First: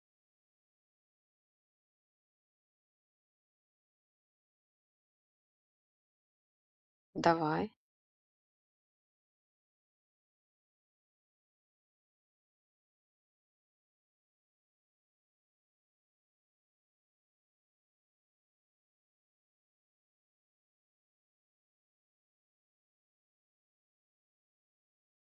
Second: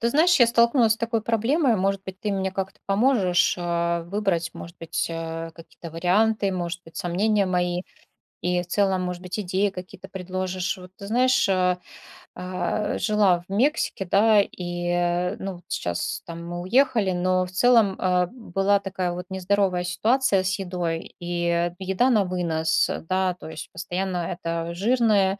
Ты знаешь, я столкнулась с такой проблемой. Может быть, ты мне как-то поможешь выбрать, может быть, какие-то варианты, может быть, сомнения Давай, мои, и в целом, может быть, идеи какие-то предложишь. Вот ты знаешь, жила в Мексике, да, и ну, вот сейчас там мы уехали, но в целом была такая вот нездоровая ситуация с едой, и еда на вынос, да, то есть постоянно это жирное,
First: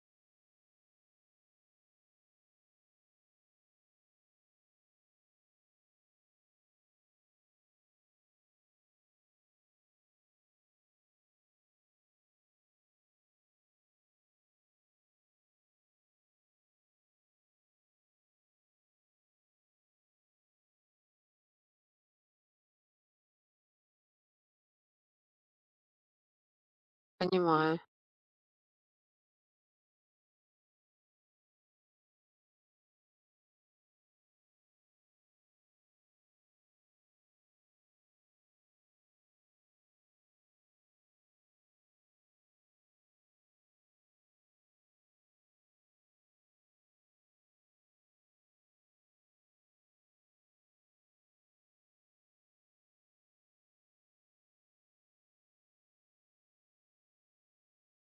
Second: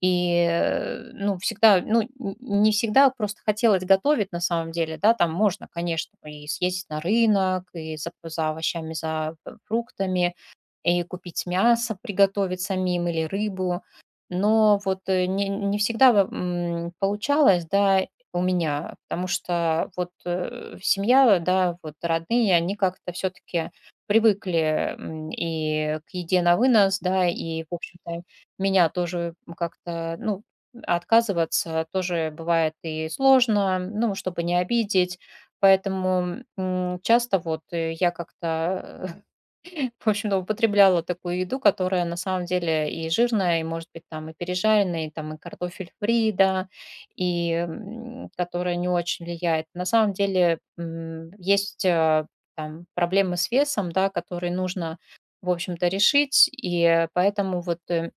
ну, всегда, не всегда просто хотелось готовить на самом деле, да, там можно, конечно, и съездить на рынок, и за овощами, за фруктами, и купить мясо, приготовить самим или рыбу. Но вот не всегда получалось, да, у меня, потому что вот семья, да, вот родные, они как-то все-таки привыкли, и к еде на вынос, да, и, в понимаю. общем-то, меня тоже как-то, ну, отказываться тоже бывает и сложно, ну, чтобы не обидеть. Поэтому часто вот я как-то в общем-то, употребляла такую еду, которая на самом деле и жирная, и, может быть, там и пережаренная, и там и картофель фри, да, и которая не очень влияет. На самом деле есть там проблемы с весом, да, которые нужно, в общем-то, решить, и поэтому вот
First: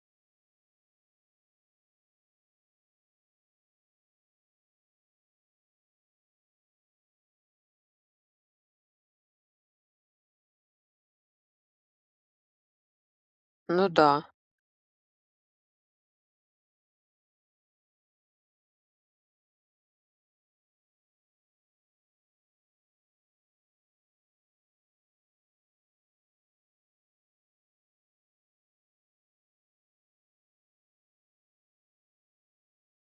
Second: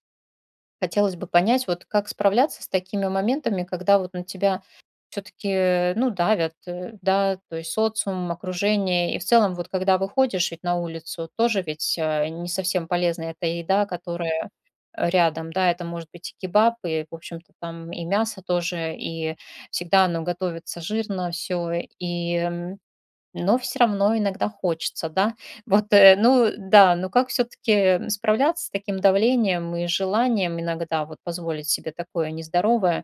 хотелось бы понять, вот как справляться с такими моментами, когда вот на тебя все-таки, ну, давят, да, то есть социум, окружение. И в целом, вот когда выходишь ведь на улицу, тоже ведь не совсем полезна эта еда, Ну да. которая рядом, да, это может быть и кебаб, и, в общем-то, там и мясо тоже, и всегда оно готовится жирно, все, и но все равно иногда хочется, да. Вот, ну да, ну как все таки справляться с таким давлением и желанием иногда вот позволить себе такое нездоровое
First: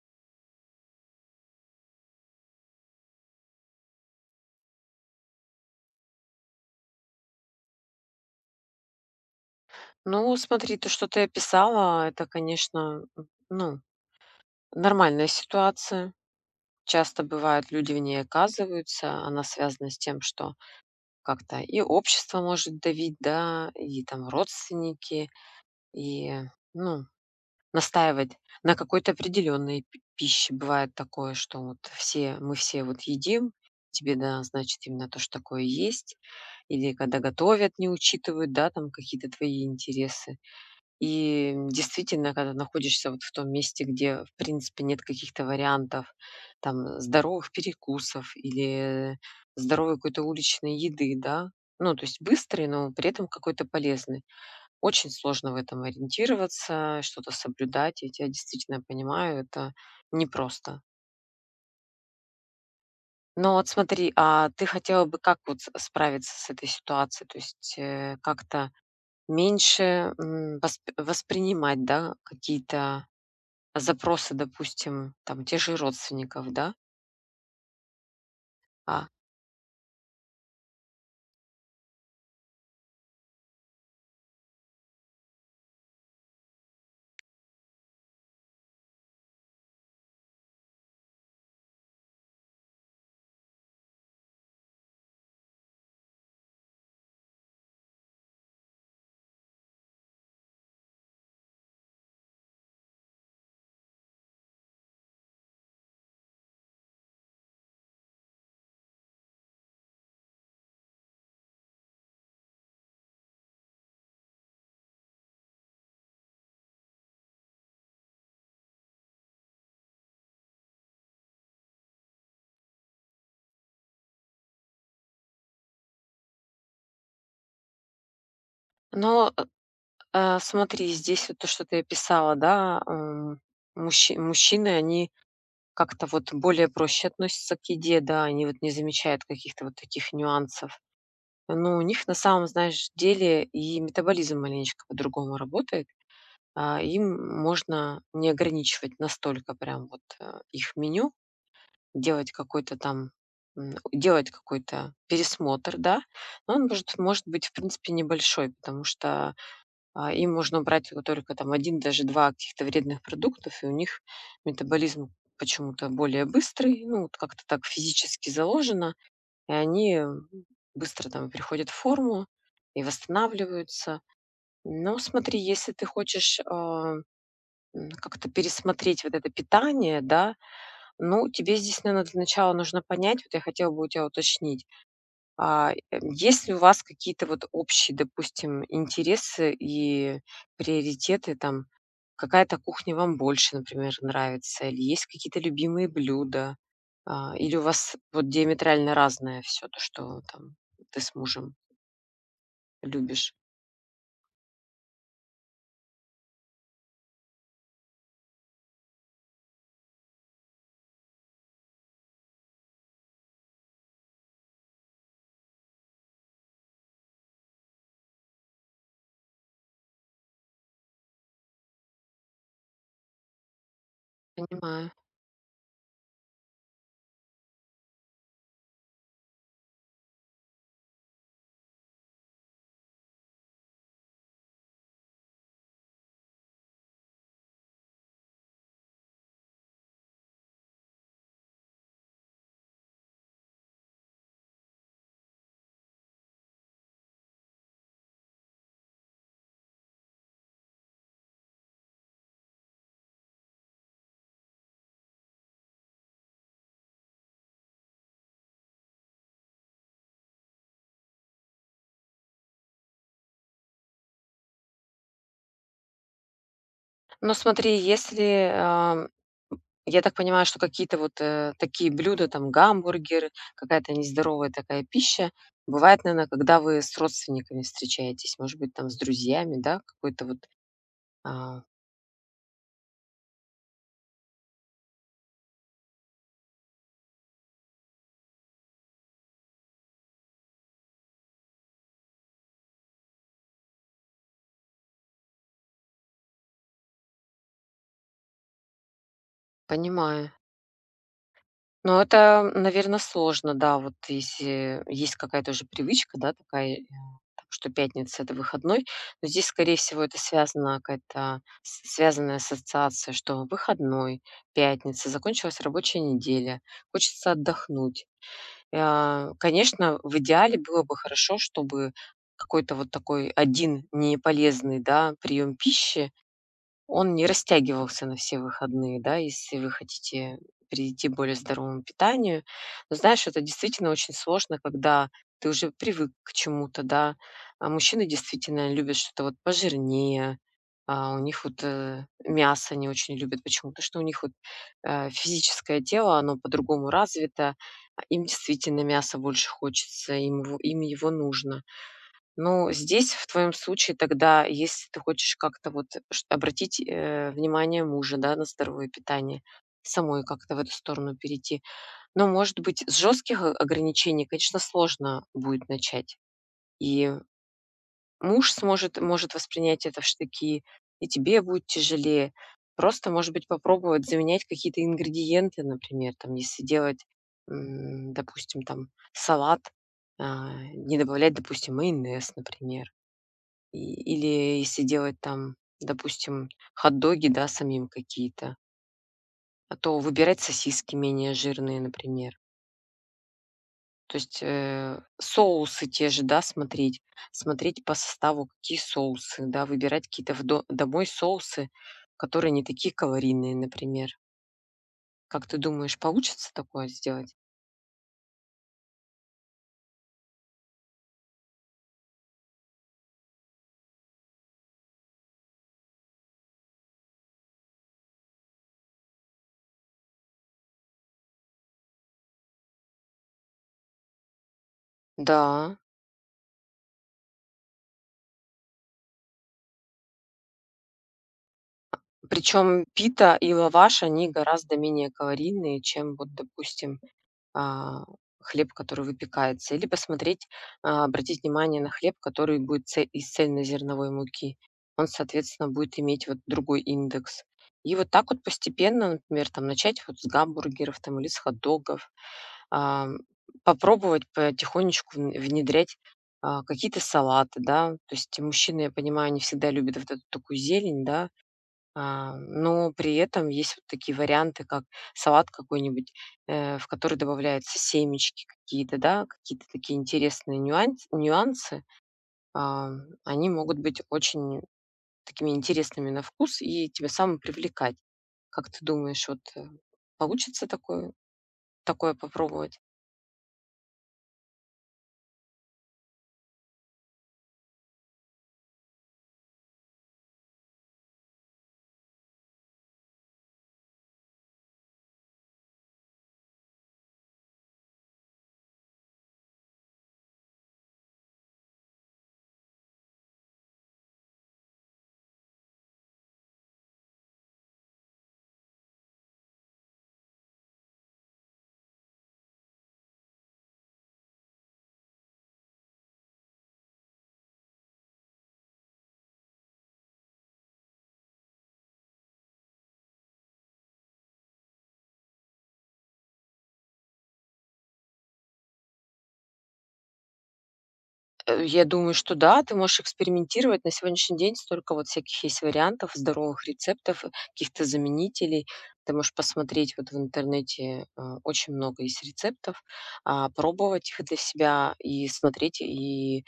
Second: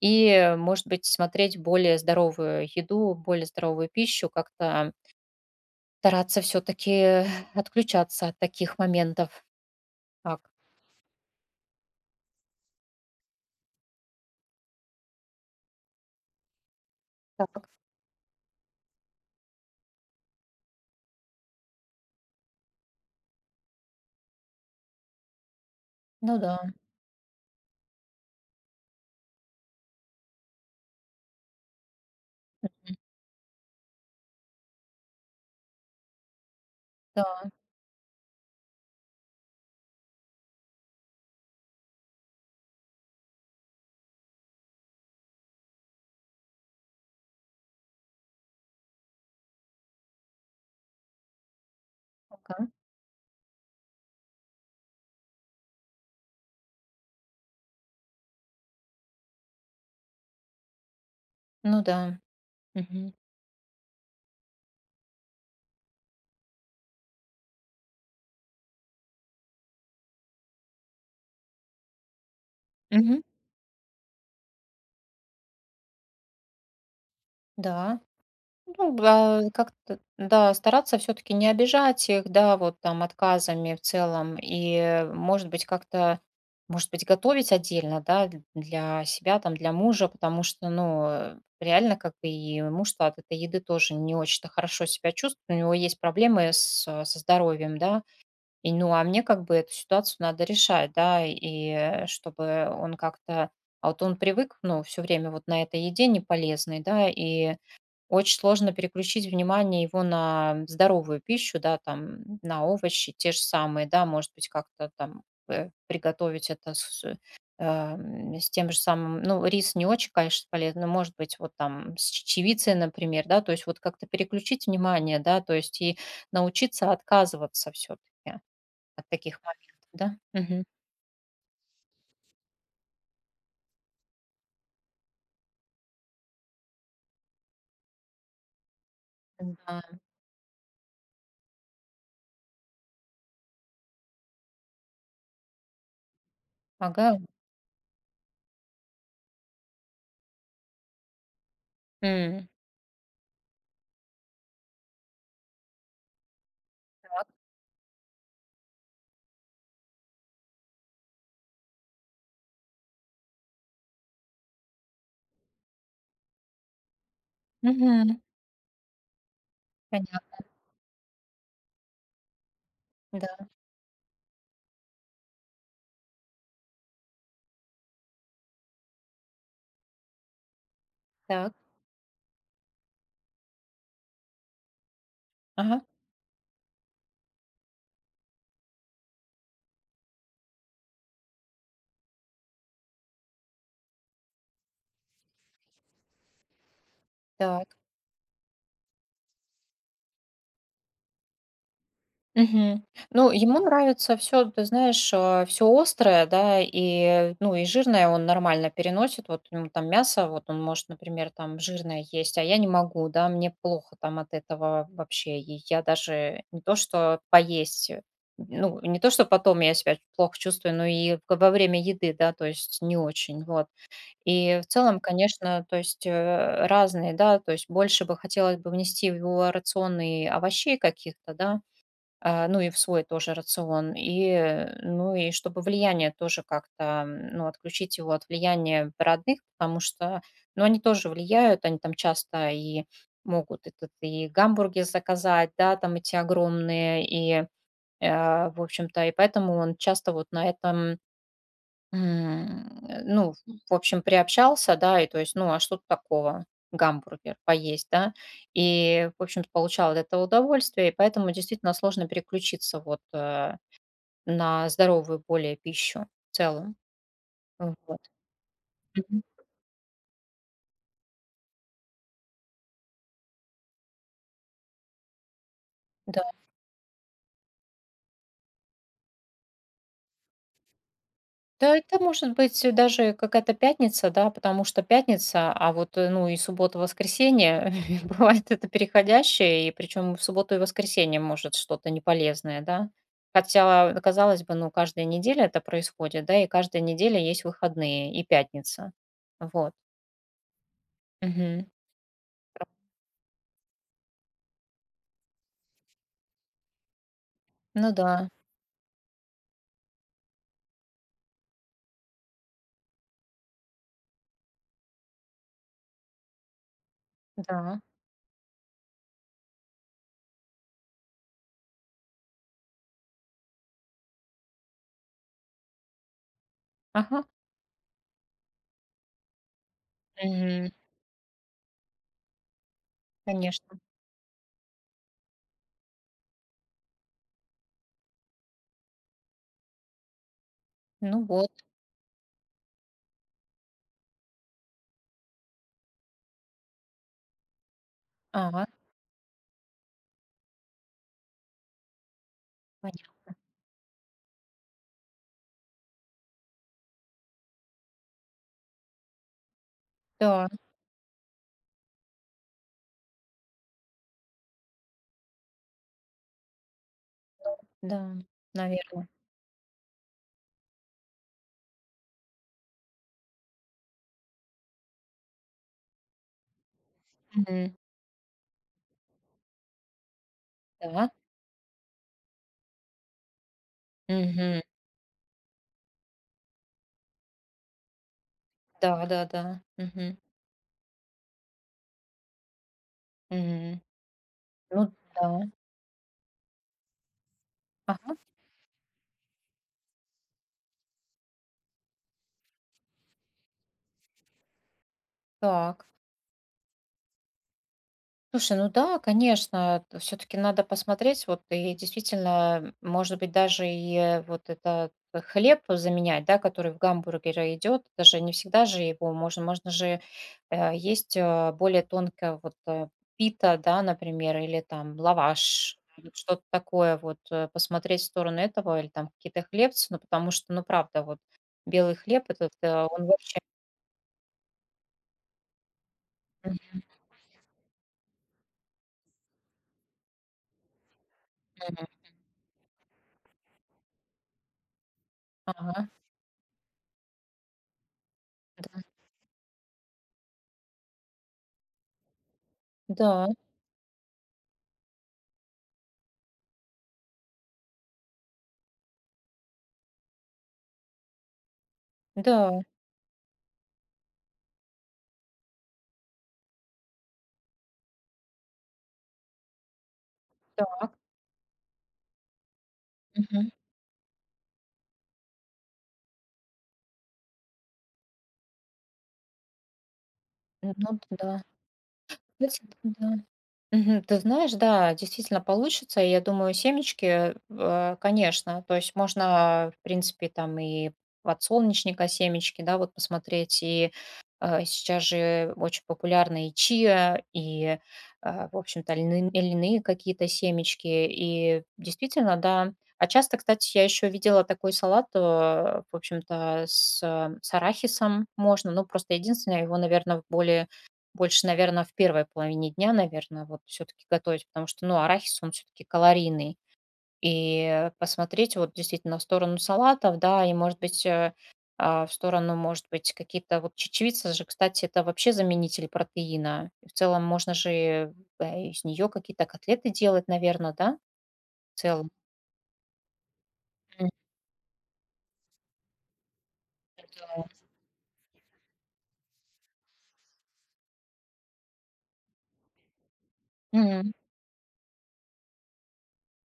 и, может быть, смотреть более здоровую еду, более здоровую пищу, как-то стараться все таки отключаться от таких моментов. Ну, Так, смотри, то, что ты описала, это, конечно, ну, нормальная ситуация. Часто так, бывает, люди в ней оказываются. Она связана с тем, что как-то и общество может давить, да, и там родственники, и, ну да, ну, настаивать на какой-то определенной п пище. Бывает такое, что вот все мы все вот едим, тебе, да, значит, именно то, что такое есть. Или когда да, готовят, не учитывают, да, там какие-то твои интересы. И действительно, когда находишься вот в том месте, где, в принципе, нет каких-то вариантов там здоровых перекусов или здоровой какой-то уличной еды, да. Ну, то есть быстрой, пока. но при этом какой-то полезный, очень сложно в этом ориентироваться, что-то соблюдать. Я тебя действительно понимаю, это непросто. Ну да. Мгм. Но вот смотри, а ты хотела бы как вот справиться с этой ситуацией? То есть как-то меньше воспринимать, да, какие-то Мгм. запросы, допустим, там, те же родственников, да? Да. Ну А, да, как-то, да, стараться все-таки не обижать их, да, вот там отказами в целом, и, может быть, как-то, может быть, готовить отдельно, да, для себя, там, для мужа, потому что, ну, реально, как бы и муж-то от этой еды тоже не очень-то хорошо себя чувствует, у него есть проблемы с, со здоровьем, да, и, ну, а мне как бы эту ситуацию надо решать, да, и чтобы он как-то, а вот он привык, ну, все время вот на этой еде неполезной, да, и очень сложно переключить внимание его на здоровую пищу, да, там, на овощи те же самые, да, может быть, как-то там приготовить это с, с тем же самым, ну, рис не очень, конечно, полезно, но, может быть, вот там с чечевицей, например, да, то есть вот как-то переключить внимание, да, то есть и научиться отказываться все-таки от но таких э, моментов, да. Мгм. смотри, здесь вот то, что ты описала, да, мужчины, они как-то вот более проще относятся к еде, да, они вот не замечают каких-то вот Да, таких нюансов. Но у них на самом, знаешь, деле и метаболизм маленечко по-другому работает. Им помогаю. можно не ограничивать настолько прям вот их меню, делать М. какой-то там, делать какой-то пересмотр, да, но он может, Так. может быть, в принципе, небольшой, потому что им можно брать вот только там один даже 2 каких-то вредных продуктов, и у них метаболизм почему-то более быстрый. Ну, вот как-то так Мгм. физически заложено, и они, Понятно, быстро там приходят в форму и да, восстанавливаются. Но смотри, если ты хочешь, как-то пересмотреть вот это питание, да, ну, так, тебе здесь, наверное, для начала нужно понять, вот я хотела бы у тебя уточнить, ага, есть ли у вас какие-то вот общие, допустим, интересы и приоритеты там? Какая-то кухня вам больше, например, нравится? Или есть какие-то любимые блюда? Или у так. вас вот диаметрально разное все то, что там ты с мужем Мгм. Ну, любишь? ему нравится все ты знаешь, все острое, да, и, ну, и жирное он нормально переносит. Вот ему там мясо, вот он может, например, там жирное есть, а я не могу, да, мне плохо там от этого вообще. И я даже не то что поесть, ну, не то что потом я себя плохо чувствую, но и в во время еды, да, то есть не очень, вот. И в Понимаю. целом, конечно, то есть, разные, да, то есть больше бы хотелось бы внести в его рацион и овощей каких-то, да, ну и в свой тоже рацион, и, ну и чтобы влияние тоже как-то, ну, отключить его от влияния родных, потому что, ну, они тоже влияют, они там часто и могут этот и гамбургер заказать, да, там эти огромные, и, в общем-то, и поэтому он часто вот на этом ну, в общем, приобщался, да, и то есть, ну, а что тут такого? Гамбургер поесть, да? И, в общем-то, получал от этого удовольствие, и поэтому действительно сложно переключиться вот на здоровую более пищу в целом. Ну, смотри, Вот. если, Мгм. я так понимаю, что какие-то вот, такие блюда, там гамбургеры, какая-то нездоровая такая пища, бывает, наверное, когда вы с родственниками встречаетесь, может быть, там с друзьями, да, какой-то вот, а, Да, это может быть даже какая-то пятница, да, потому что пятница, а вот, ну, и суббота, воскресенье, бывает это переходящее, и причем в субботу и воскресенье может что-то неполезное, да. Хотя, казалось бы, ну, каждая неделя это происходит, да, и каждая неделя есть выходные и пятница. Вот. понимаю. Мгм. Ну, это, наверное, сложно, да. Вот если есть какая-то уже привычка, да, такая, так что Ну да, пятница — это выходной. Но здесь, скорее всего, это связано какая-то с связанная ассоциация, что выходной, пятница, закончилась рабочая неделя, хочется да. отдохнуть. А, конечно, в идеале было бы хорошо, чтобы какой-то вот такой один неполезный, да, прием пищи, он Ага. не растягивался на все выходные, да, если вы хотите Мгм. перейти к более здоровому питанию. Но знаешь, это Конечно. действительно очень сложно, когда ты уже привык к чему-то, да. А мужчины действительно любят что-то вот пожирнее, а у Ну них вот. вот мясо не очень любят почему-то, что у них вот физическое тело, оно по-другому развито, а им Ага, действительно мясо больше хочется, им его нужно. Ну, здесь в понятно. твоем случае тогда, если ты хочешь как-то вот обратить внимание мужа, да, на здоровое питание, самой Да, как-то в эту сторону перейти. Но, может быть, с жестких ограничений, конечно, сложно будет начать. И да, муж сможет, наверное. может воспринять это в штыки, и тебе будет тяжелее. Просто, может быть, попробовать заменять какие-то ингредиенты, например, там, если делать, Мгм. Допустим, там салат, не Да. добавлять, допустим, майонез, например, и или Мгм. если делать там, допустим, хот-доги, да, самим какие-то, Да, да, да. а то Мгм. выбирать сосиски менее жирные, например. Мгм. То есть, Ну да. соусы те же, да, смотреть, смотреть по Ага, составу, какие соусы, да, выбирать какие-то в до домой соусы, которые не такие калорийные, например. Как ты так. думаешь, получится такое сделать? Слушай, ну да, конечно, все-таки надо посмотреть, вот и действительно, может быть, даже и вот этот хлеб заменять, да, который в гамбургере идет, даже не всегда же его можно, можно же есть более тонкое вот пита, да, например, или там Да, лаваш, вот что-то такое, вот посмотреть в сторону этого, или там какие-то хлебцы, ну потому что, ну правда, вот белый хлеб этот, причем он пита вообще. и лаваш, они гораздо менее калорийные, чем вот, допустим, а, хлеб, который выпекается, или посмотреть, обратить внимание Мгм. на хлеб, который будет из цельнозерновой муки. Он, соответственно, Ага, будет иметь вот другой индекс. И вот так вот да. постепенно, например, там начать вот с гамбургеров там, или с хот-догов, а, Да, попробовать потихонечку внедрять какие-то салаты, да, то есть мужчины, я понимаю, не всегда любят вот эту такую зелень, да, да, но при этом есть вот такие варианты, как салат какой-нибудь, в который добавляются семечки какие-то, да, какие-то такие интересные так. Нюансы. А, Мгм. они могут быть очень такими интересными на вкус и тебя самым привлекать. Как ты думаешь, вот, получится Ну да. такое Кстати, попробовать? да. Мгм. Ты знаешь, да, действительно получится. И я думаю, семечки, конечно, то есть можно, в принципе, там и подсолнечника семечки, да, вот посмотреть. И сейчас же очень популярны и чиа, и, в общем-то, льняные какие-то семечки. И действительно, да. А часто, кстати, я еще видела такой салат, в общем-то, с арахисом можно. Ну, просто единственное, его, наверное, более больше, наверное, в первой половине дня, наверное, вот все таки готовить, потому что, ну, арахис, он все таки калорийный. И посмотреть вот действительно в сторону салатов, да, и, может быть, в сторону, может быть, какие-то вот чечевица же, кстати, это вообще заменитель протеина. И в целом можно же, из нее какие-то котлеты делать, наверное, да, в Я целом? думаю, что да, ты можешь экспериментировать. На Мгм. сегодняшний день столько вот всяких есть вариантов, здоровых рецептов, каких-то заменителей. Ты можешь посмотреть вот в интернете, очень много есть рецептов, пробовать Мгм. их для себя и смотреть, и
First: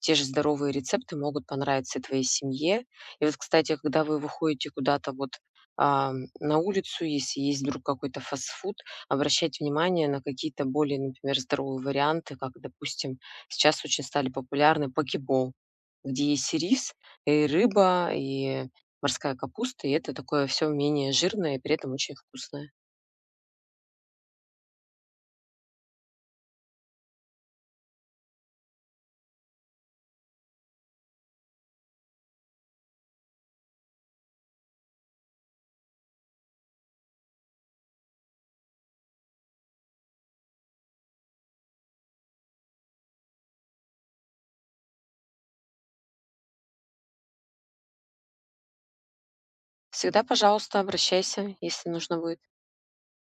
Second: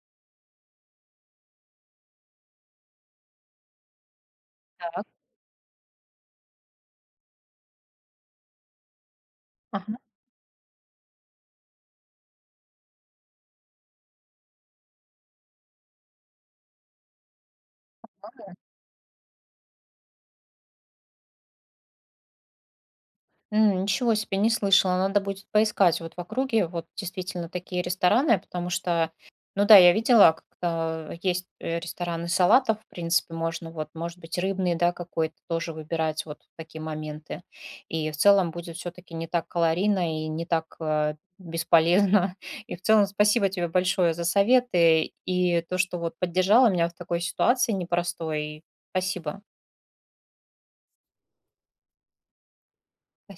те же здоровые рецепты могут понравиться и твоей семье. И вот, кстати, когда вы выходите Так. куда-то вот, а, на улицу, если есть вдруг какой-то фастфуд, обращать Ага. внимание на какие-то более, например, здоровые варианты, как, допустим, сейчас очень стали популярны покебол, где есть и рис, и рыба, и морская капуста, и это такое все менее жирное и при этом очень вкусное. М, ничего себе, не слышала. Надо будет поискать вот в округе вот действительно такие рестораны, потому что, ну да, я видела, как-то есть рестораны салатов, в принципе, можно вот, может быть, рыбный, да, какой-то тоже выбирать вот в такие моменты. И в целом будет все-таки не так калорийно и не так бесполезно. И в целом спасибо тебе большое за советы и то, что вот поддержала меня в такой ситуации непростой. Спасибо. Всегда, пожалуйста, обращайся, если нужно будет.